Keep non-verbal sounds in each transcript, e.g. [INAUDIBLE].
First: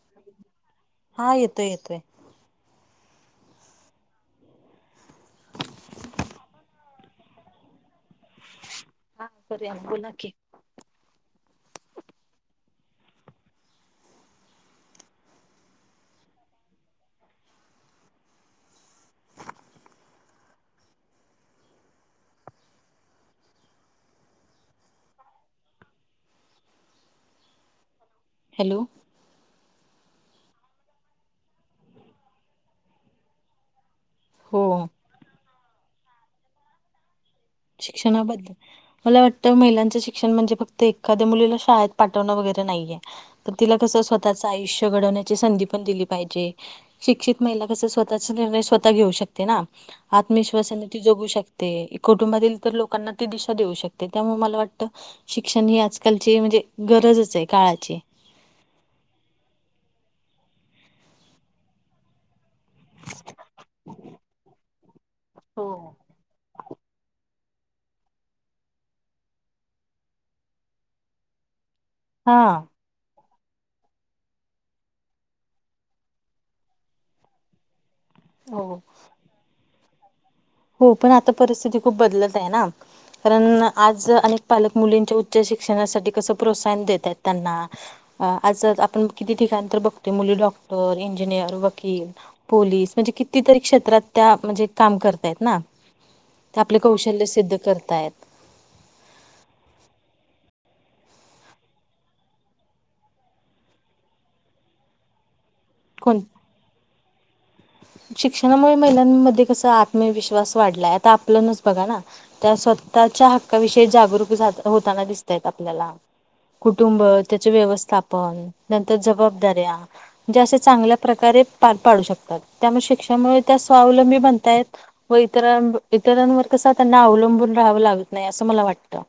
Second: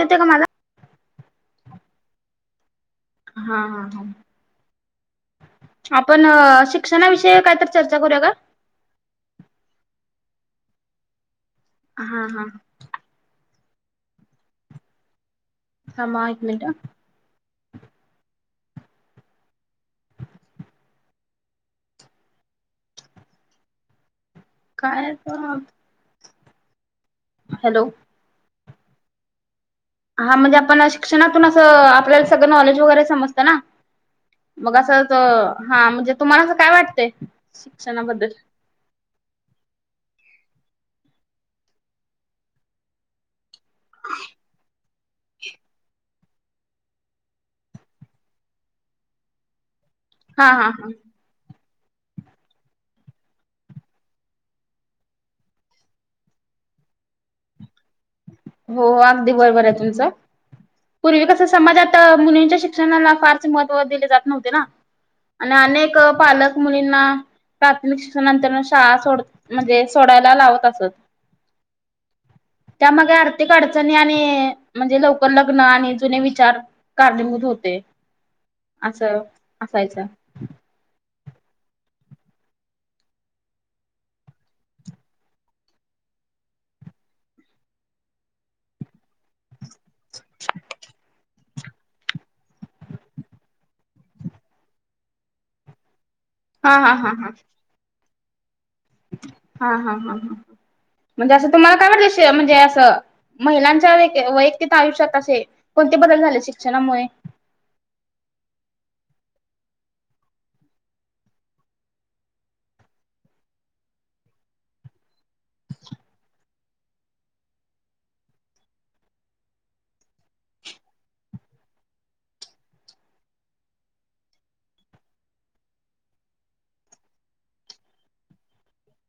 येतो का माझा? हा येतोय येतोय. हा हा हा आपण शिक्षणा विषयी कायतर चर्चा करूया का? हा करूया मग बोला की. हा हा थांबा हा एक मिनिट. काय बरं हॅलो! हॅलो! हा म्हणजे आपण शिक्षणातून असं आपल्याला सगळं नॉलेज वगैरे समजत ना. हो मग असं त हा म्हणजे तुम्हाला असं काय वाटतय. शिक्षणा बद्दल. मला वाटतं महिलांचं शिक्षण म्हणजे, फक्त एखाद्या मुलीला शाळेत पाठवणं वगैरे नाहीये. तर तिला तसं स्वतःचं आयुष्य घडवण्याची संधी पण दिली पाहिजे. शिक्षित महिला कसं स्वतःच निर्णय स्वतः घेऊ शकते ना. हा हा आत्मविश्वासाने हा ती जगू शकते. कुटुंबातील इतर लोकांना ती दिशा देऊ शकते, त्यामुळे मला वाटतं. शिक्षण ही आजकालची म्हणजे गरजच ये काळाची. हो अगदी बरोबर ये तुमचं, पूर्वी कस समाजात मुलींच्या शिक शिक्षणाला फारसे महत्व दिले जात नव्हते ना. आणि हो आनेक पालक मुलींना प्राथमिक शिक्षणा नंतर शाळा सोड म्हणजे सोडायला लावत असतात. हा हा त्यामागे आर्थिक अडचणी आणि म्हणजे लवकर लग्न आणि जुने विचार कारलभुत होते हो असं असायचं. हो पण आता परिस्थिती खूप बदलत आहे ना. कारण आज अनेक पालक मुलींच्या उच्च शिक्षणासाठी कसं प्रोत्साहन देत आहेत त्यांना अ आज आपण किती? ठिकाण तर बघतो मुली डॉक्टर, इंजिनियर, वकील. पोलीस म्हणजे कितीतरी? क्षेत्रात त्या म्हणजे काम करतायेत ना. ते हा आपले हा हा कौशल्य हा. सिद्ध करताय. हां, हां, हां, ह म्हणजे असं तुम्हाला काय? वाटल म्हणजे असं. महिलांच्या वैयक्तिक आयुष्यात असे कोणते? बदल कोण झाले शिक्षणामुळे. शिक्षणामुळे महिलांमध्ये कसा आत्मविश्वास वाढलाय आता आपलंनच बघा ना. त्या स्वतःच्या हक्काविषयी जागरूक होताना दिसतायेत आपल्याला. कुटुंब त्याचे व्यवस्थापन नंतर जबाबदाऱ्या. म्हणजे असं चांगल्या प्रकारे पार पारू शकतात त्यामुळे शिक्षणामुळे त्या स्वावलंबी बनतायत. व इतरां इतरांवर कसं त्यांना अवलंबून राहावं लागत नाही असं मला वाटतं.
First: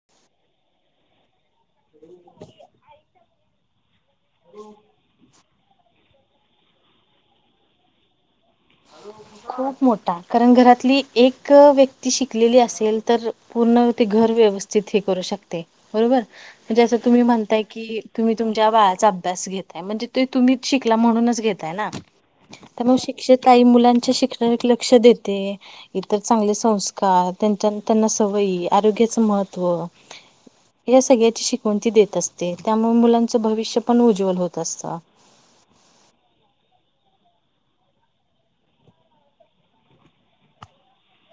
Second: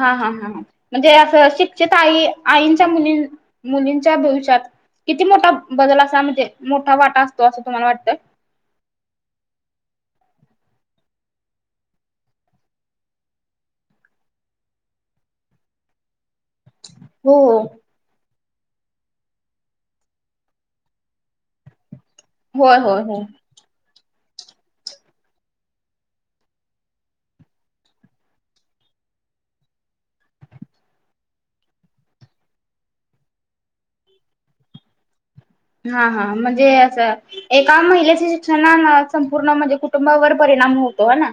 हां हां हां ह म्हणजे असं शिक्षित आई आईंच्या मुलीं मुलींच्या भविष्यात किती? मोठा बदल असा म्हणजे मोठा वाटा असतो असं तुम्हाला वाटतं. अ खूप मोठा कारण घरातली एक व्यक्ती शिकलेली असेल तर पूर्ण ते घर व्यवस्थ त हे करू शकते. बरोबर म्हणजें तुम्ही हो म्हणताय हो की. तुम्ही तुमच्या बाळाचा अभ्यास घेताय. म्हणजे ते तुम्हीच शिकला म्हणूनच घेताय ना. होय त्यामुळ मग होय होय. शिक्षीत आई मुलांच्या शिक्षणाकडे लक्ष देते. इतर चांगले संस्कार, त्यांच्या त्यांना सवयी, आरोग्याचं महत्त्व. या सगळ्याची शिकवणती देत असते त्यामुळे मुलांचं भविष्य पण उज्वल होत असतं. हां हां म्हणजे असं. एका महिलेच्या शिक्षणान संपूर्ण म्हणजे कुटुंबावर परिणाम होतो हो ना.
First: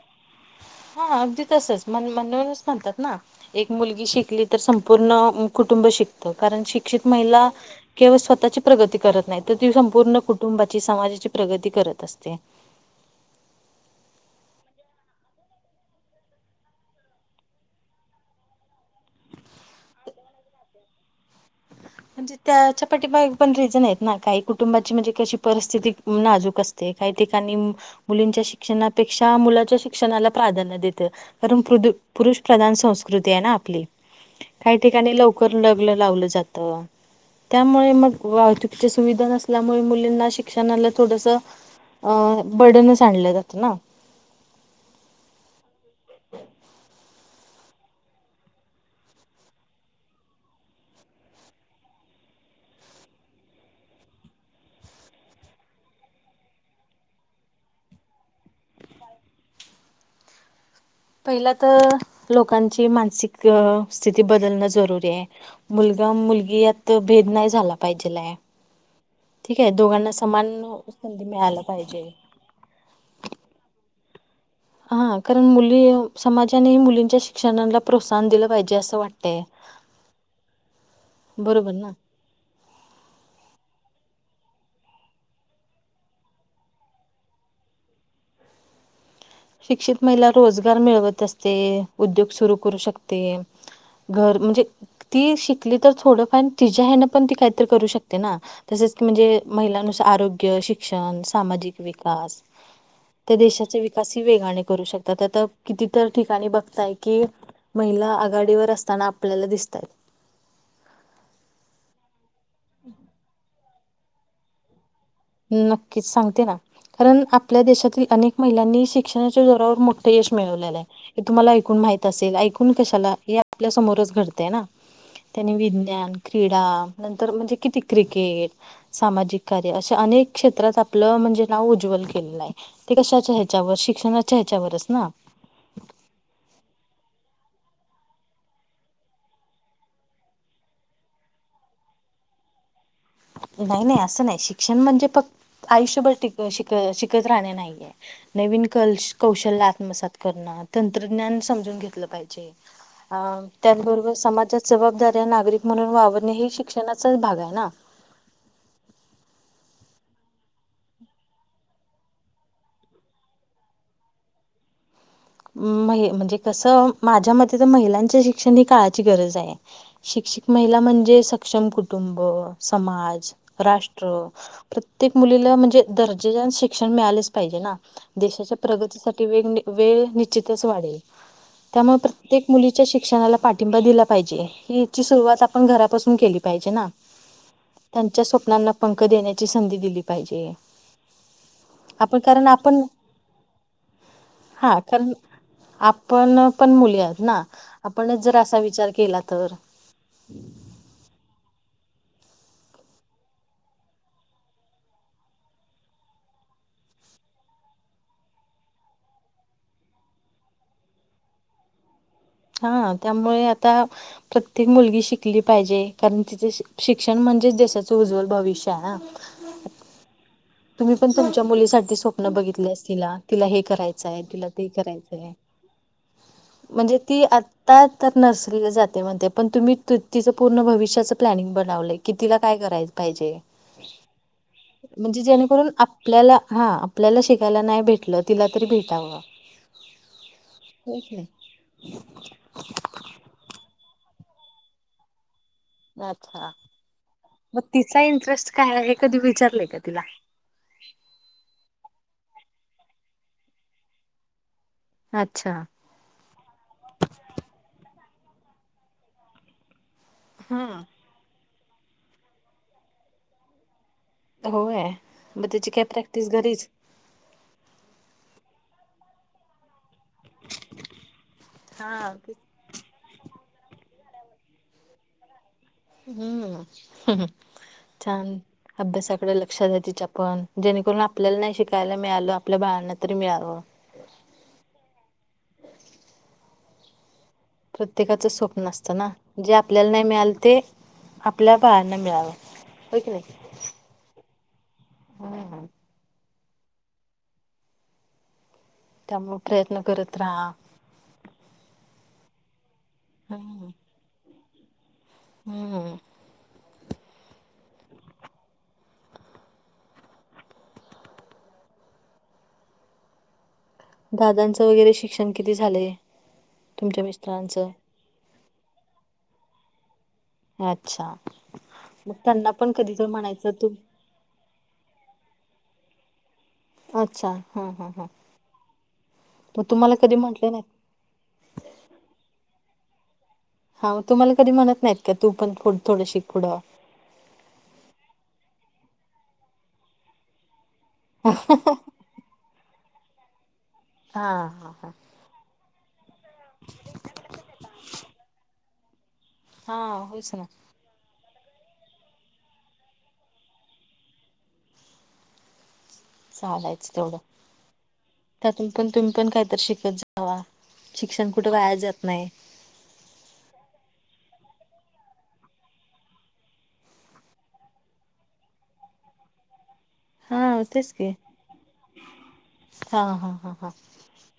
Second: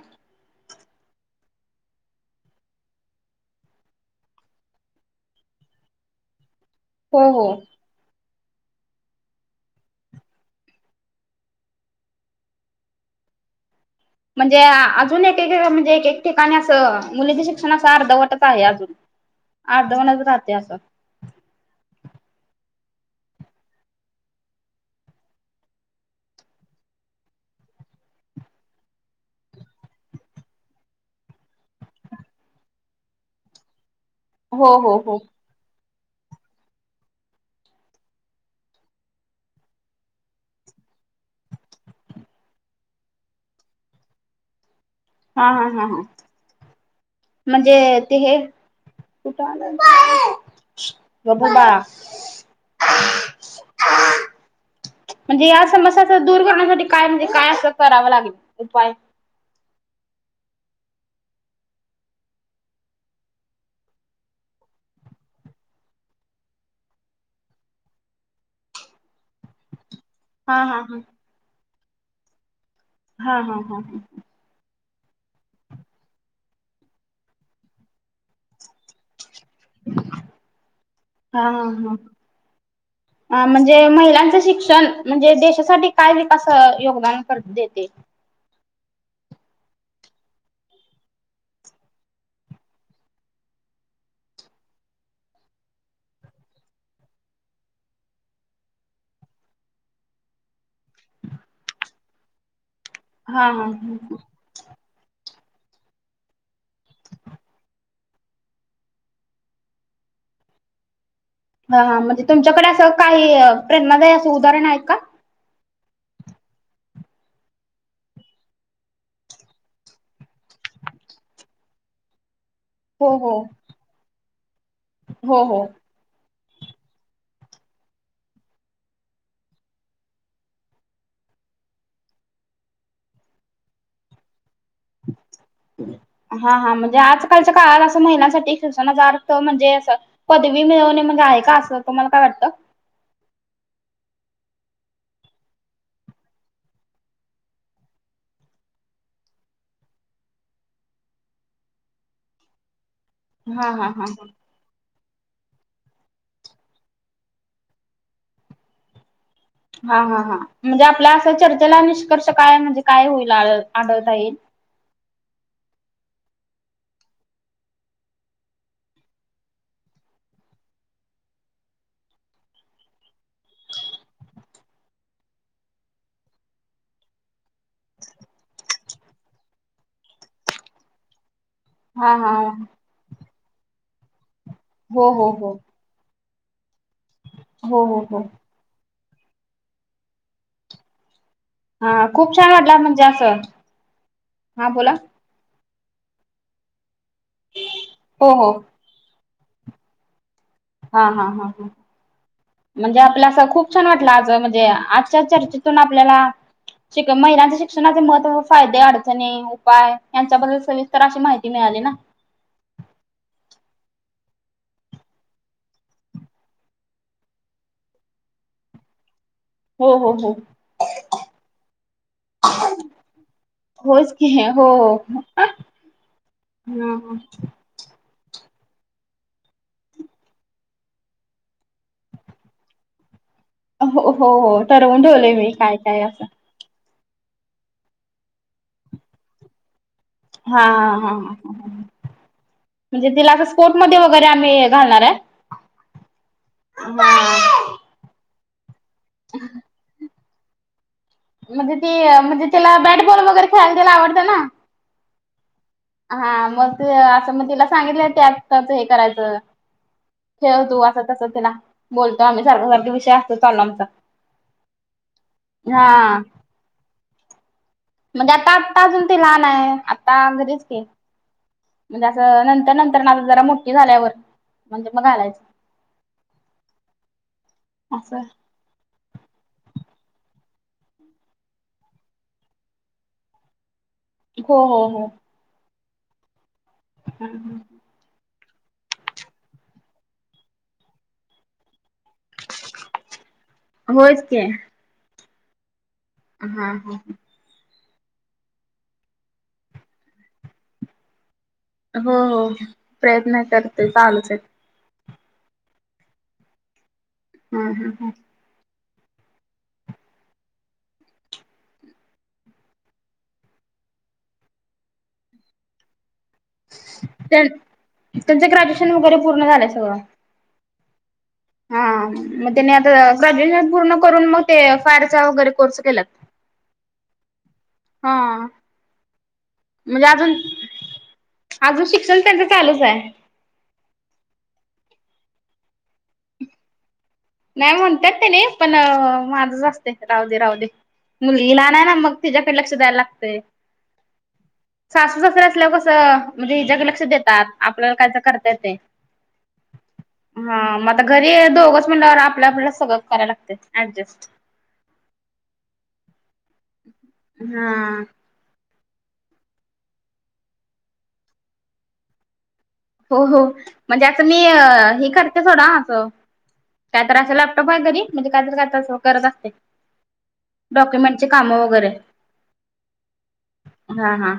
हा अगदी तसंच म्हणूनचं म्हणतात ना. एक मुलगी शिकली तर संपूर्ण कुटुंब शिकत कारण शिक्षित हो हो. महिला- केवळ स्वतःची प्रगती करत नाही. तर ती संपूर्ण कुटुंबाची समाजाची प्रगती करत असते. म्हणजे अजून एक म्हणजे एक एक ठिकाणी असं मुलीचं शिक्षण अर्धवटच आहे अजून. अर्धवटच राहते असं. म्हणजे त्याच्या पाठी बा पण रिझन आहेत ना काही कुटुंबाची म्हणजे कशी परिस्थिती नाजूक असते. ते काही ठिकाणी असं मुलीच्या शिक्षणापेक्षा मुलाच्या शिक्षणात प्राधान्य देतो. कारण पुरुष प्रधान संस्कृती आहे ना आपली. हो काही हो हो ठिकाणी लवकर लग्न लावलं जातं. त्यामुळे मग वाहतुकीच्या सुविधा नसल्यामुळे मुलींना शिक्षणाला थोडंसं - अ बडनस आणल् जातं ना. हां हां हां हां. म्हणजे ते हे कठ [UNINTELLIGIBLE] बब्बू बाळा. [INAUDIBLE] म्हणजे या समस्याच दूर करण्यासाठी काय? म्हणजे काय? असं करावं लागेल उपाय. पहिलं तर लोकांची मानसिक स्थिती बदलणं जरुरीय. मुलगा मुलगी यात भेद नाही झाला पाहिजेलाय ठीक आहे दोघांना समान हा हा हा संधी मिळायला पाहिजे. हां हां हां ह. हा कारण मुली समाजानेही मुलींच्या शिक्षणाला प्रोत्साहन दिलं पाहिजे असं वाट तयं. हां हां. [INAUDIBLE] अ म्हणजे महिलांचं शिक्षण म्हणजे देशासाठी काय विकास योगदान करते ते. शिक्षित महिला रोजगार मिळवत असते उद्योग सुरू करू शकते. घर म्हणजे ती शिकली तर थोडंफार तिच्या् ह्यान पण ती काहीतरी करू शकते ना. तसेच कि म्हणजे महिलांनुसार आरोग्य शिक्षण सामाजिक विकास. त्या हा हा देशाचा विकास ह वेगाने करू शकतात आता कितीतर ठिकाणी बघताय कि. महिला आघाडीवर असताना आपल्याला दिसतंय. हा हा म्हणजे तुमच्याकडे असं काही प्रेरणादायी असं उदाहरण आहेत का. नक्कीच सांगते ना. कारण आपल्या देशातील अनेक महिलांनी शिक्षणाच्या जोरावर मोठं यश मिळवलेलं आहे. हे तुम्हाला ऐकून माहित असेल ऐक. आपण कशाला हो हो हे आपल्या समोरच घडतंय ना हो त्यानी हो विज्ञान. क्रीडा नंतर म्हणजे किती क्रिकेट सामाजिक कार्य असा. अनेक क्षेत्रात आपलं म्हणजे नाव उज्ज्वल केलेलं आहे. ते कशाच्या ह्याच्यावर शिक्षणाच्या ह्याच्यावरच ना. हा हा म्हणजे आजकालच्या काळात असं महिलांसाठी शिक्षणाचा अर्थ म्हणजे असं. पदवी मिळवणे मग आहे का असं तुम्हाला काय वाटतं. नाही नाही असं नाही शिक्षण म्हणजे फक्त आयुष्यभर शिक शिकत राहणे नाहीये. नवीन कौशल्य आत्मसात करणं तंत्रज्ञान समजून घेतलं पाहिजे. अ हा हा हा त्याचबरोबर समाजात जबाबदाऱ्या नागरिक म्हणून वावरणे हे शिक्षणाचाच भाग आहे ना. हा हा हा म्हणजे आपल्या असं चर्चेला निष्कर्ष काय म्हणजे काय आ आढळता येईल. म्हणजे कसं माझ्या मते तर महिलांच शिक्षण ही काळाची गरज आहे. शिक्षित महिला म्हणजे सक्षम कुटुंब समाज राष्ट्र प्रत्येक मुलीला म्हणजे दर्जेदार शिक्षण मिळालेच पाहिजे ना. देशाच्या प्रगतीसाठी वेग वेळ. निश्चितच वाढेल त्यामुळे हा हा प्रत्येक मुलीच्या शिक्षणाला पाठिंबा दिला पाहिजे. हिची हो हो सुरुवात हो आपण घरापासून केली पाहिजे ना. हो हो हो त्यांच्या स्वप्नांना पंख देण्याची संधी दिली पाहिजे. हा आपण खूप कारण छान वाटला आपण म्हणजे अस हा बोला. आपण पण मुली आहेत ना आपणच हो जर हो असा विचार केला तर. हा हा हा हा. म्हणजे आपल्या असं खूप छान वाटलं आज म्हणजे आजच्या चर्चेतून आपल्याला. शिक महिलांच्या शिक्षणाचे महत्व फायदे अडचणी. उपाय यांच्याबद्दल सविस्तर अशी माहिती मिळाली ना. हा त्यामुळे आता प्रत्येक मुलगी शिकली पाहिजे कारण तिचे शिक्षण म्हणजेच देशाचं उज्ज्वल भविष्य आहे ना. हो हो हो. तुम्ही पण तुमच्या मुलीसाठी स्वप्न बघितले असतिला तिला हे होयच करायचंय की तिला हो ते हो. करायचंय. म्हणजे हम्म. ती आता ता तर नर्सरीला जाते म्हणते पण तुम्ही तिचं पूर्ण भविष्याचं प्लॅनिंग बनवलंय की तिला काय करायचं. पाहिजे. हो हो हो ठवून ठवलेय मी काय काय असं. हा‌ आपल्याला शिकायला नाही भेटलं तिला तरी भेटावं. हा होय हा की हा नाही म्हणजे तिला असं स्पोर्ट मध्ये वगैरे आम्ही घालणार आहे. अच्छा मग तिचा इंटरेस्ट काय आहे हे कधी विचारलंय का तिला. म्हणजे ते म्हणजे, त्याला बॅट बॉल वगैरे खेळायला त्याला आवडतं ना. अच्छा. हा मग ते असं मग तिला सांगितलं त्यात त्याच हे करायचं. खेळ हा तू असं तसं ते ना बोलतो आम्ही सारख सारखे विषय असतो चालू आमचा. होय मग त्याची काय हा. प्रॅक्टिस घरीच. म्हणजे आता आता अजून ते लहान आहे, आता घरीच कि म्हणजे हा. असं त्यानंतर ना आता जरा मोठी झाल्यावर म्हणजे मग घालायच. हम्म हम्म असं छान. अभ्यासाकडे लक्ष द्या तिचापण जेणेकरून आपल्याला नाही शिकायला मिळालं, आपल्या बाळांना तरी मिळावं. हो हो हो. [UNINTELLIGIBLE] प्रत्येकाचं स्वप्न असतं ना, जे आपल्याला नाही मिळालं ते आपल्या बाळांना मिळावं. होय कि नाही. होयच कि. हम्म. हा हा हा. त्यामुळं प्रयत्न करत राहा. हो हो प्रयत्न करते, चालूच आहेत. हो हो. [UNINTELLIGIBLE] दादांचं वगैरे शिक्षण किती झालयं, तुमच्या मिस्टरांच. तुमचं ग्रॅज्युएशन वगैरे पूर्ण झालंय सगळं. अच्छा हा मग त्यांना त्याने कधी जाऊन आता म्हणायचं ग्रॅज्युएशन तूम पूर्ण करून मग ते फायरचा वगैरे कोर्स केला. अच्छा हा हा हा मग तुम्हाला म्हणजे कधी अजून म्हटले नाही. अजून शिक्षण त्यांचं चालूच आहे. हो तुम्हाला कधी म्हणत नाहीत का तू पण थोडं थोडं शिक पुढ. नाही म्हणतात तेने पण माझंच असते राहू दे, राहू दे मुलगी लहान ना मग. तिच्याकडं लक्ष द्यायला लागतंय. हा हा हा. सासू सासरे असल्यावर कसं म्हणजे, हिचाकडे लक्ष देतात आपल्याला कायतरी करता येतंय. हा होच ना हा मग आता घरी दोघच म्हणल्यावर आपलं आपल्याला सगळं करायला लागतयं ऍडजस्ट. चालाायचं तेवढं. हा त्यातून पण तुम्ही पण काहीतरी शिकत जावा, शिक्षण कुठे वाया जात नाही. हो हो म्हणजे आता मी हे करते थोडा डा असं काय तर असं लॅपटॉप आहे घरी, म्हणजे कायत काय करत असते. हा तेच की डॉक्युमेंटचे काम वगैरे हा हा हा हा हा.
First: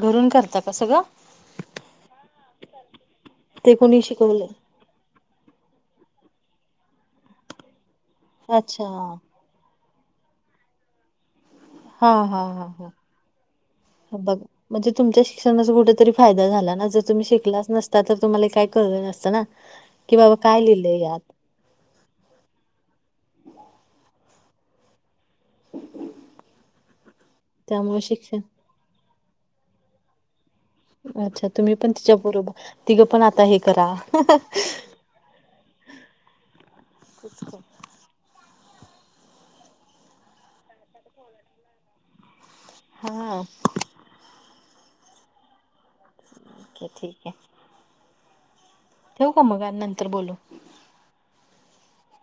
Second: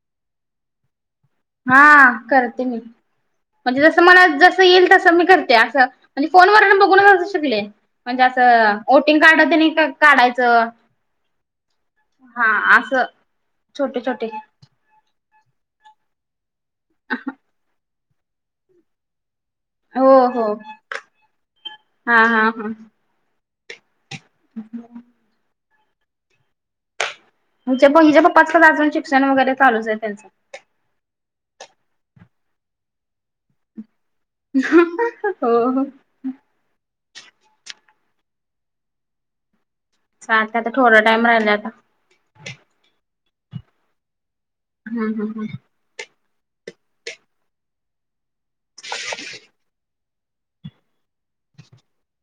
घरून करता का सगळं. हा करते मी, ते म्हणजे कोणी जसं मला शिकवलं जस येईल तसं मी करते असं म्हणजे फोनवर बघूनच असं शिकले, म्हणजे असं अच्छा वोटिंग कार्ड ते नाही का. काढायचं हा असं छोटे छोटे. बघ म्हणजे तुमच्या शिक्षणाचा कुठेतरी फायदा झाला ना, जर तुम्ही शिकलाच नसता तर तुम्हाला काय कळलं नसतं ना. हो कि बाबा हो काय लिहिलंय यात. हा हा हा. [UNINTELLIGIBLE] आम्हच्या त्यामुळे पहिल्या शिक्षण पप्पाच अजून शिक्षण वगैरे चालूच आहे त्यांचं. अच्छा तुम्ही पण तिच्या बरोबर तिघं पण आता हे करा. हो. [UNINTELLIGIBLE] तूच काढ [INAUDIBLE] चालतंय आता थोडा टाईम राहिला आता. हम्म हम् हम हम् ओके ठीक आहे. ठेऊ का मग आणि नंतर बोलू. हं [INAUDIBLE]